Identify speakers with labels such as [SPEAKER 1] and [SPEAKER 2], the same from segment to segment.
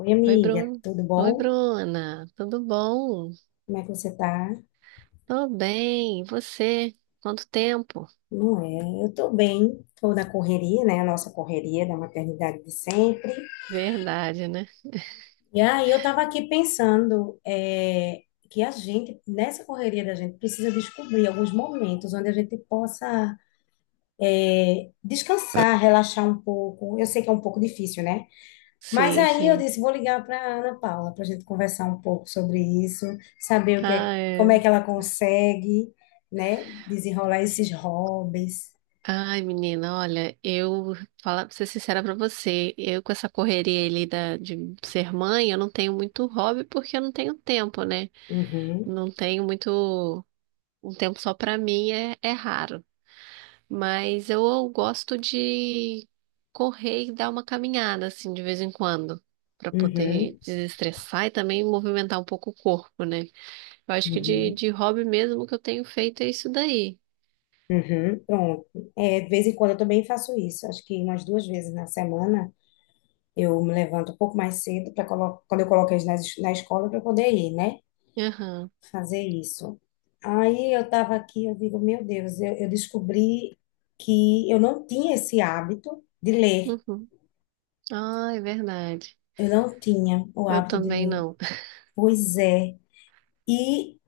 [SPEAKER 1] Oi,
[SPEAKER 2] Oi,
[SPEAKER 1] amiga,
[SPEAKER 2] Bruno.
[SPEAKER 1] tudo
[SPEAKER 2] Oi,
[SPEAKER 1] bom?
[SPEAKER 2] Bruna. Tudo bom?
[SPEAKER 1] Como é que você tá?
[SPEAKER 2] Tô bem. E você? Quanto tempo?
[SPEAKER 1] Não é? Eu tô bem, tô na correria, né? A nossa correria da maternidade de sempre.
[SPEAKER 2] Verdade, né?
[SPEAKER 1] E aí eu tava aqui pensando, que a gente, nessa correria da gente, precisa descobrir alguns momentos onde a gente possa descansar, relaxar um pouco. Eu sei que é um pouco difícil, né? Mas
[SPEAKER 2] Sim,
[SPEAKER 1] aí eu
[SPEAKER 2] sim.
[SPEAKER 1] disse, vou ligar para a Ana Paula para a gente conversar um pouco sobre isso, saber o que é,
[SPEAKER 2] Ah,
[SPEAKER 1] como
[SPEAKER 2] é.
[SPEAKER 1] é que ela consegue, né, desenrolar esses hobbies.
[SPEAKER 2] Ai, menina, olha, eu falar pra ser sincera pra você, eu com essa correria ali de ser mãe, eu não tenho muito hobby porque eu não tenho tempo, né?
[SPEAKER 1] Uhum,
[SPEAKER 2] Não tenho muito. Um tempo só pra mim é raro. Mas eu gosto de correr e dar uma caminhada, assim, de vez em quando, para poder
[SPEAKER 1] uhum,
[SPEAKER 2] desestressar e também movimentar um pouco o corpo, né? Eu acho que
[SPEAKER 1] uhum,
[SPEAKER 2] de hobby mesmo que eu tenho feito é isso daí.
[SPEAKER 1] uhum. Pronto. É, de vez em quando eu também faço isso. Acho que umas duas vezes na semana eu me levanto um pouco mais cedo para quando eu coloco eles na escola para poder ir, né,
[SPEAKER 2] Aham.
[SPEAKER 1] fazer isso. Aí eu estava aqui, eu digo, meu Deus, eu descobri que eu não tinha esse hábito de ler.
[SPEAKER 2] Uhum. Ah, é verdade.
[SPEAKER 1] Eu não tinha o
[SPEAKER 2] Eu
[SPEAKER 1] hábito de
[SPEAKER 2] também
[SPEAKER 1] ler.
[SPEAKER 2] não.
[SPEAKER 1] Pois é. E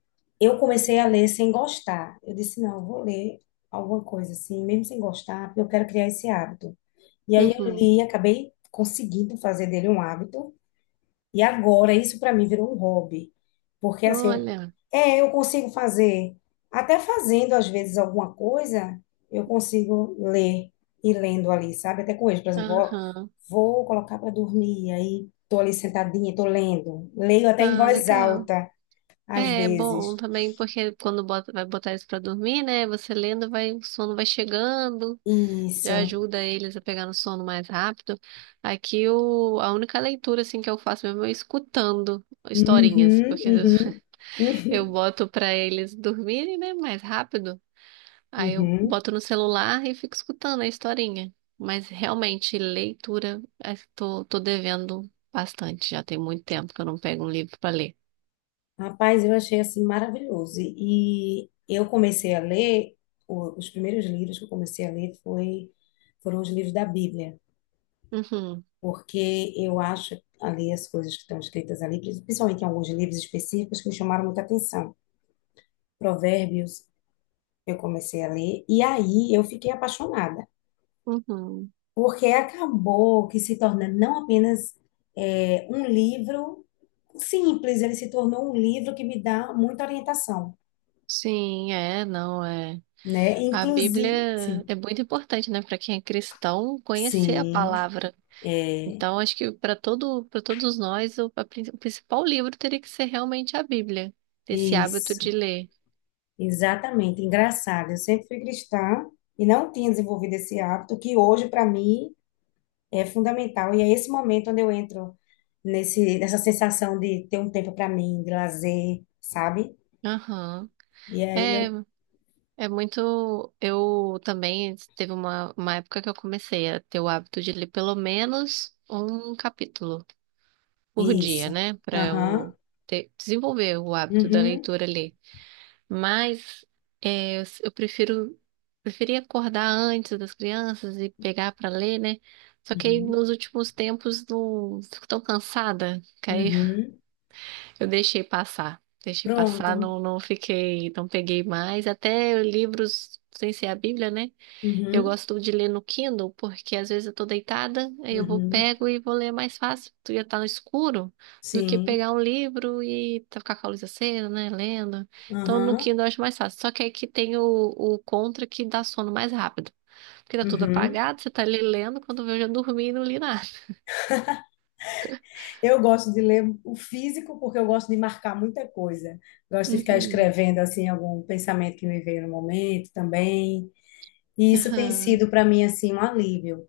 [SPEAKER 1] eu comecei a ler sem gostar. Eu disse, não, eu vou ler alguma coisa assim, mesmo sem gostar, porque eu quero criar esse hábito. E aí eu
[SPEAKER 2] Uhum.
[SPEAKER 1] li, acabei conseguindo fazer dele um hábito. E agora, isso para mim virou um hobby. Porque assim,
[SPEAKER 2] Olha.
[SPEAKER 1] eu consigo fazer, até fazendo às vezes alguma coisa, eu consigo ler e lendo ali, sabe? Até com eles, por exemplo,
[SPEAKER 2] Aham.
[SPEAKER 1] vou colocar para dormir, aí tô ali sentadinha, tô lendo. Leio até em
[SPEAKER 2] Ah,
[SPEAKER 1] voz
[SPEAKER 2] legal.
[SPEAKER 1] alta, às
[SPEAKER 2] É bom
[SPEAKER 1] vezes.
[SPEAKER 2] também, porque quando bota, vai botar isso pra dormir, né? Você lendo, vai, o sono vai chegando. Já
[SPEAKER 1] Isso.
[SPEAKER 2] ajuda eles a pegar no sono mais rápido. Aqui a única leitura assim que eu faço mesmo é escutando historinhas,
[SPEAKER 1] Uhum,
[SPEAKER 2] porque às vezes
[SPEAKER 1] uhum,
[SPEAKER 2] eu
[SPEAKER 1] uhum,
[SPEAKER 2] boto pra eles dormirem, né, mais rápido. Aí eu
[SPEAKER 1] uhum.
[SPEAKER 2] boto no celular e fico escutando a historinha. Mas realmente leitura, tô devendo bastante. Já tem muito tempo que eu não pego um livro pra ler.
[SPEAKER 1] Rapaz, eu achei assim maravilhoso. E eu comecei a ler, os primeiros livros que eu comecei a ler, foram os livros da Bíblia,
[SPEAKER 2] Uhum,
[SPEAKER 1] porque eu acho ali as coisas que estão escritas ali, principalmente em alguns livros específicos que me chamaram muita atenção. Provérbios, eu comecei a ler, e aí eu fiquei apaixonada,
[SPEAKER 2] uhum.
[SPEAKER 1] porque acabou que se tornando não apenas um livro simples, ele se tornou um livro que me dá muita orientação,
[SPEAKER 2] Sim, é, não é.
[SPEAKER 1] né?
[SPEAKER 2] A
[SPEAKER 1] Inclusive,
[SPEAKER 2] Bíblia é muito importante, né, para quem é cristão conhecer a
[SPEAKER 1] sim,
[SPEAKER 2] palavra.
[SPEAKER 1] é
[SPEAKER 2] Então, acho que para todo, para todos nós, o principal livro teria que ser realmente a Bíblia, ter esse hábito
[SPEAKER 1] isso,
[SPEAKER 2] de ler.
[SPEAKER 1] exatamente. Engraçado, eu sempre fui cristã e não tinha desenvolvido esse hábito que hoje para mim é fundamental. E é esse momento onde eu entro nessa sensação de ter um tempo para mim, de lazer, sabe?
[SPEAKER 2] Aham.
[SPEAKER 1] E aí
[SPEAKER 2] É,
[SPEAKER 1] eu
[SPEAKER 2] é muito. Eu também teve uma época que eu comecei a ter o hábito de ler pelo menos um capítulo por dia,
[SPEAKER 1] isso.
[SPEAKER 2] né? Para
[SPEAKER 1] Aham.
[SPEAKER 2] eu desenvolver o hábito da
[SPEAKER 1] Uhum.
[SPEAKER 2] leitura ali. Mas eu prefiro preferia acordar antes das crianças e pegar para ler, né? Só que aí
[SPEAKER 1] Uhum.
[SPEAKER 2] nos últimos tempos não fico tão cansada que aí
[SPEAKER 1] Uhum.
[SPEAKER 2] eu deixei passar. Deixei
[SPEAKER 1] Pronto.
[SPEAKER 2] passar, não, não fiquei, não peguei mais. Até livros sem ser a Bíblia, né? Eu
[SPEAKER 1] Uhum.
[SPEAKER 2] gosto de ler no Kindle porque às vezes eu tô deitada, aí eu vou
[SPEAKER 1] Uhum.
[SPEAKER 2] pego e vou ler mais fácil. Tu ia estar no escuro do que
[SPEAKER 1] Sim.
[SPEAKER 2] pegar um livro e ficar com a luz acesa, né, lendo. Então no
[SPEAKER 1] Aham.
[SPEAKER 2] Kindle eu acho mais fácil. Só que aí que tem o contra que dá sono mais rápido. Porque tá tudo
[SPEAKER 1] Uhum.
[SPEAKER 2] apagado, você tá ali lendo, quando vê eu já dormi e não li nada.
[SPEAKER 1] Eu gosto de ler o físico porque eu gosto de marcar muita coisa. Gosto de ficar
[SPEAKER 2] Uhum.
[SPEAKER 1] escrevendo assim algum pensamento que me veio no momento também. E isso tem
[SPEAKER 2] Aham.
[SPEAKER 1] sido para mim assim um alívio.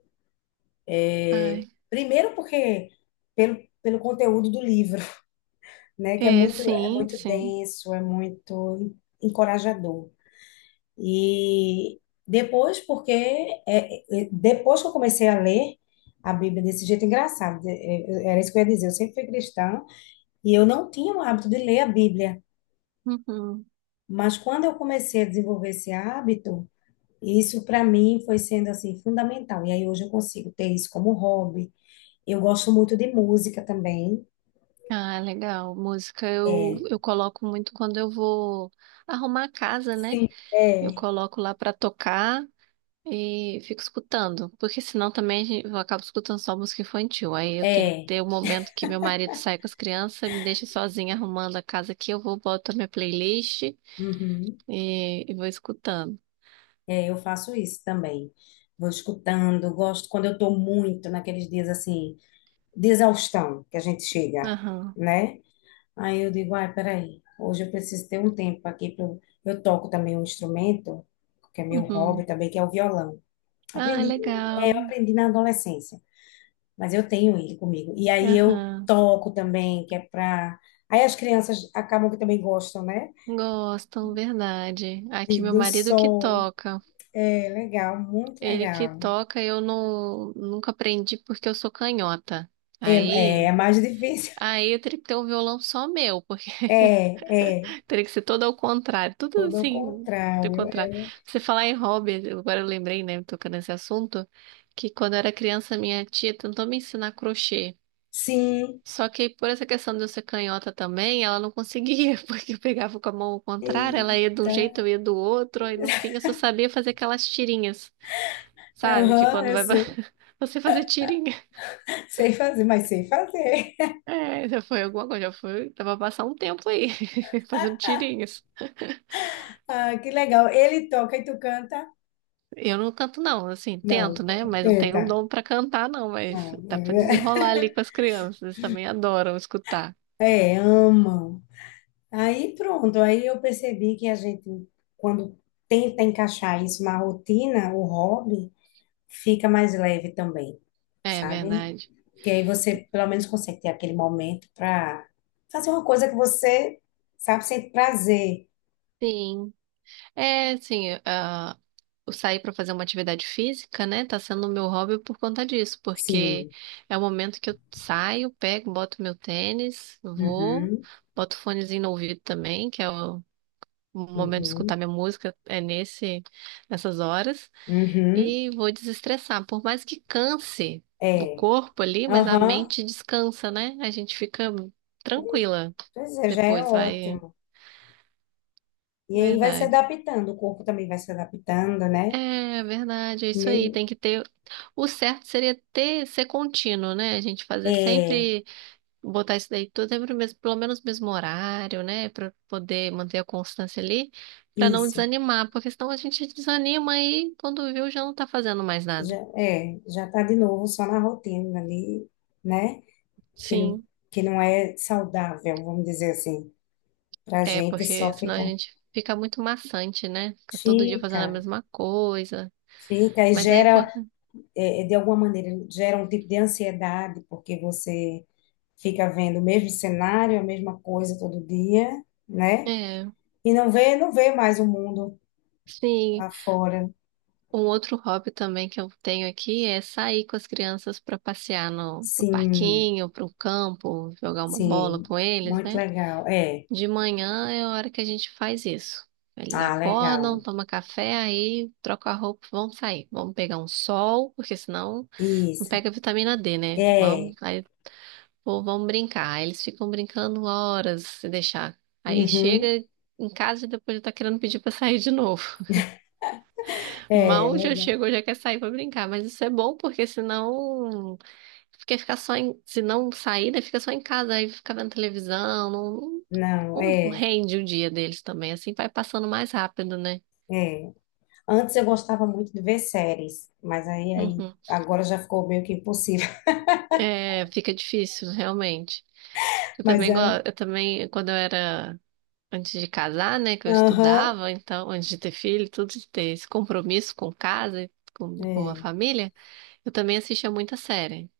[SPEAKER 2] Ai.
[SPEAKER 1] Primeiro porque pelo conteúdo do livro, né, que é
[SPEAKER 2] É, sim,
[SPEAKER 1] muito
[SPEAKER 2] sim.
[SPEAKER 1] denso, é muito encorajador. E depois depois que eu comecei a ler a Bíblia desse jeito engraçado, era isso que eu ia dizer. Eu sempre fui cristã e eu não tinha o hábito de ler a Bíblia.
[SPEAKER 2] Uhum.
[SPEAKER 1] Mas quando eu comecei a desenvolver esse hábito, isso para mim foi sendo assim fundamental. E aí hoje eu consigo ter isso como hobby. Eu gosto muito de música também.
[SPEAKER 2] Ah, legal. Música eu coloco muito quando eu vou arrumar a casa, né?
[SPEAKER 1] Sim,
[SPEAKER 2] Eu
[SPEAKER 1] é.
[SPEAKER 2] coloco lá pra tocar e fico escutando, porque senão também eu acabo escutando só música infantil. Aí eu tenho que
[SPEAKER 1] É,
[SPEAKER 2] ter o momento que meu marido sai com as crianças, me deixa sozinha arrumando a casa aqui, eu vou boto a minha playlist
[SPEAKER 1] uhum,
[SPEAKER 2] e vou escutando.
[SPEAKER 1] é, eu faço isso também. Vou escutando, gosto quando eu estou muito naqueles dias assim, de exaustão que a gente chega,
[SPEAKER 2] Aham.
[SPEAKER 1] né? Aí eu digo, ai, peraí, hoje eu preciso ter um tempo aqui para eu toco também um instrumento, que é meu
[SPEAKER 2] Uhum.
[SPEAKER 1] hobby também, que é o violão.
[SPEAKER 2] Ah, é
[SPEAKER 1] Aprendi,
[SPEAKER 2] legal.
[SPEAKER 1] Aprendi na adolescência, mas eu tenho ele comigo. E aí eu
[SPEAKER 2] Aham.
[SPEAKER 1] toco também, que é pra. Aí as crianças acabam que também gostam, né?
[SPEAKER 2] Gostam, verdade. Aqui meu
[SPEAKER 1] Do
[SPEAKER 2] marido que
[SPEAKER 1] som.
[SPEAKER 2] toca.
[SPEAKER 1] É legal, muito
[SPEAKER 2] Ele que
[SPEAKER 1] legal.
[SPEAKER 2] toca, eu não nunca aprendi porque eu sou canhota.
[SPEAKER 1] É,
[SPEAKER 2] Aí,
[SPEAKER 1] é mais difícil.
[SPEAKER 2] aí eu teria que ter um violão só meu.
[SPEAKER 1] É, é,
[SPEAKER 2] Teria que ser todo ao contrário, tudo
[SPEAKER 1] tudo ao
[SPEAKER 2] assim, do
[SPEAKER 1] contrário. É,
[SPEAKER 2] contrário. Você falar em hobby, agora eu lembrei, né, tocando nesse assunto, que quando eu era criança, minha tia tentou me ensinar crochê.
[SPEAKER 1] sim.
[SPEAKER 2] Só que por essa questão de eu ser canhota também, ela não conseguia, porque eu pegava com a mão ao contrário, ela ia de um
[SPEAKER 1] Eita.
[SPEAKER 2] jeito, eu ia do outro, aí no fim eu só sabia fazer aquelas tirinhas, sabe? Que
[SPEAKER 1] Aham,
[SPEAKER 2] quando
[SPEAKER 1] eu sei.
[SPEAKER 2] você fazer tirinha.
[SPEAKER 1] Sei fazer, mas sei fazer.
[SPEAKER 2] É, já foi alguma coisa, já foi, dava pra passar um tempo aí, fazendo tirinhas.
[SPEAKER 1] Ah, que legal. Ele toca e tu canta?
[SPEAKER 2] Eu não canto, não, assim,
[SPEAKER 1] Não,
[SPEAKER 2] tento, né? Mas não tenho
[SPEAKER 1] eita.
[SPEAKER 2] dom pra cantar, não. Mas
[SPEAKER 1] Não,
[SPEAKER 2] dá pra desenrolar ali com as crianças, eles também adoram escutar.
[SPEAKER 1] é, é, amam. Aí pronto, aí eu percebi que a gente, quando tenta encaixar isso na rotina, o hobby, fica mais leve também,
[SPEAKER 2] É
[SPEAKER 1] sabe?
[SPEAKER 2] verdade.
[SPEAKER 1] Porque aí você pelo menos consegue ter aquele momento para fazer uma coisa que você sabe sente prazer.
[SPEAKER 2] Sim. É, assim, ah, eu sair pra fazer uma atividade física, né? Tá sendo o meu hobby por conta disso, porque
[SPEAKER 1] Sim.
[SPEAKER 2] é o momento que eu saio, pego, boto meu tênis, vou,
[SPEAKER 1] Uhum,
[SPEAKER 2] boto fonezinho no ouvido também, que é o momento de
[SPEAKER 1] uhum,
[SPEAKER 2] escutar minha música é nessas horas.
[SPEAKER 1] uhum.
[SPEAKER 2] E vou desestressar. Por mais que canse o
[SPEAKER 1] É.
[SPEAKER 2] corpo ali, mas a
[SPEAKER 1] Aham.
[SPEAKER 2] mente descansa, né? A gente fica tranquila.
[SPEAKER 1] Pois é, já é
[SPEAKER 2] Depois vai.
[SPEAKER 1] ótimo. E aí vai se
[SPEAKER 2] Verdade.
[SPEAKER 1] adaptando, o corpo também vai se adaptando, né?
[SPEAKER 2] É, verdade, é isso aí.
[SPEAKER 1] Mesmo.
[SPEAKER 2] Tem que ter. O certo seria ser contínuo, né? A gente fazer
[SPEAKER 1] É,
[SPEAKER 2] sempre, botar isso daí tudo sempre no mesmo, pelo menos no mesmo horário, né? Pra poder manter a constância ali, pra não
[SPEAKER 1] isso.
[SPEAKER 2] desanimar, porque senão a gente desanima e quando viu já não tá fazendo mais
[SPEAKER 1] Já,
[SPEAKER 2] nada.
[SPEAKER 1] é, já tá de novo só na rotina ali, né? Que,
[SPEAKER 2] Sim.
[SPEAKER 1] que não é saudável, vamos dizer assim, pra
[SPEAKER 2] É,
[SPEAKER 1] gente
[SPEAKER 2] porque
[SPEAKER 1] só
[SPEAKER 2] senão a
[SPEAKER 1] ficar.
[SPEAKER 2] gente fica muito maçante, né? Fica todo dia fazendo a
[SPEAKER 1] Fica,
[SPEAKER 2] mesma coisa.
[SPEAKER 1] fica e
[SPEAKER 2] Mas é
[SPEAKER 1] gera,
[SPEAKER 2] importante.
[SPEAKER 1] é, é, de alguma maneira, gera um tipo de ansiedade, porque você fica vendo o mesmo cenário, a mesma coisa todo dia, né?
[SPEAKER 2] É,
[SPEAKER 1] E não vê mais o mundo
[SPEAKER 2] sim.
[SPEAKER 1] lá fora.
[SPEAKER 2] Um outro hobby também que eu tenho aqui é sair com as crianças para passear no pro
[SPEAKER 1] Sim,
[SPEAKER 2] parquinho, pro campo, jogar uma bola
[SPEAKER 1] sim,
[SPEAKER 2] com eles,
[SPEAKER 1] muito
[SPEAKER 2] né?
[SPEAKER 1] legal. É,
[SPEAKER 2] De manhã é a hora que a gente faz isso. Eles
[SPEAKER 1] ah,
[SPEAKER 2] acordam,
[SPEAKER 1] legal.
[SPEAKER 2] tomam café, aí trocam a roupa, vão sair. Vamos pegar um sol, porque senão não
[SPEAKER 1] Isso.
[SPEAKER 2] pega vitamina D, né?
[SPEAKER 1] É.
[SPEAKER 2] Vamos, aí pô, vamos brincar. Aí eles ficam brincando horas se deixar. Aí
[SPEAKER 1] Uhum.
[SPEAKER 2] chega em casa e depois já tá querendo pedir pra sair de novo.
[SPEAKER 1] É,
[SPEAKER 2] Mal já
[SPEAKER 1] legal.
[SPEAKER 2] chegou, já quer sair pra brincar. Mas isso é bom porque senão. Porque ficar só em. Se não sair, né? Fica só em casa, aí fica vendo televisão. Não, não-
[SPEAKER 1] Não,
[SPEAKER 2] não
[SPEAKER 1] é,
[SPEAKER 2] rende o dia deles também. Assim vai passando mais rápido, né?
[SPEAKER 1] é. Antes eu gostava muito de ver séries, mas aí
[SPEAKER 2] Uhum.
[SPEAKER 1] agora já ficou meio que impossível.
[SPEAKER 2] É, fica difícil, realmente. Eu
[SPEAKER 1] Mas
[SPEAKER 2] também, go-
[SPEAKER 1] era.
[SPEAKER 2] eu também, quando eu era antes de casar, né, que eu
[SPEAKER 1] Aham,
[SPEAKER 2] estudava, então, antes de ter filho, tudo de ter esse compromisso com casa, com a
[SPEAKER 1] é,
[SPEAKER 2] família, eu também assistia muita série.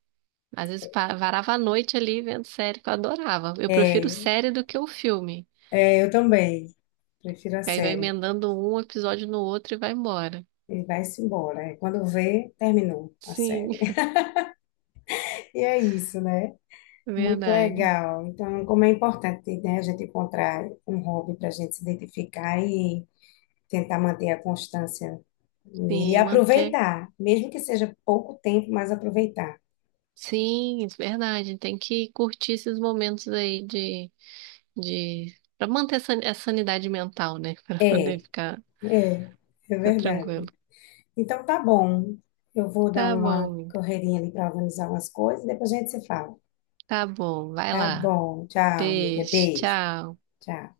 [SPEAKER 2] Às vezes varava a noite ali vendo série que eu adorava. Eu prefiro
[SPEAKER 1] é,
[SPEAKER 2] série do que o filme.
[SPEAKER 1] eu também. Prefiro a
[SPEAKER 2] Que aí vai
[SPEAKER 1] série.
[SPEAKER 2] emendando um episódio no outro e vai embora.
[SPEAKER 1] E vai-se embora. É. Quando vê, terminou a
[SPEAKER 2] Sim,
[SPEAKER 1] série. E é isso, né? Muito
[SPEAKER 2] verdade.
[SPEAKER 1] legal. Então, como é importante, né, a gente encontrar um hobby para a gente se identificar, tentar manter a constância nele e
[SPEAKER 2] Sim, manter.
[SPEAKER 1] aproveitar, mesmo que seja pouco tempo, mas aproveitar.
[SPEAKER 2] Sim, isso é verdade. Tem que curtir esses momentos aí de... para manter a a sanidade mental, né? Para poder
[SPEAKER 1] É,
[SPEAKER 2] ficar,
[SPEAKER 1] é, é
[SPEAKER 2] ficar tranquilo.
[SPEAKER 1] verdade. Então tá bom. Eu vou dar
[SPEAKER 2] Tá
[SPEAKER 1] uma
[SPEAKER 2] bom.
[SPEAKER 1] correrinha ali para organizar umas coisas e depois a gente se fala.
[SPEAKER 2] Tá bom, vai
[SPEAKER 1] Tá
[SPEAKER 2] lá.
[SPEAKER 1] bom. Tchau, amiga.
[SPEAKER 2] Beijo,
[SPEAKER 1] Beijo.
[SPEAKER 2] tchau.
[SPEAKER 1] Tchau.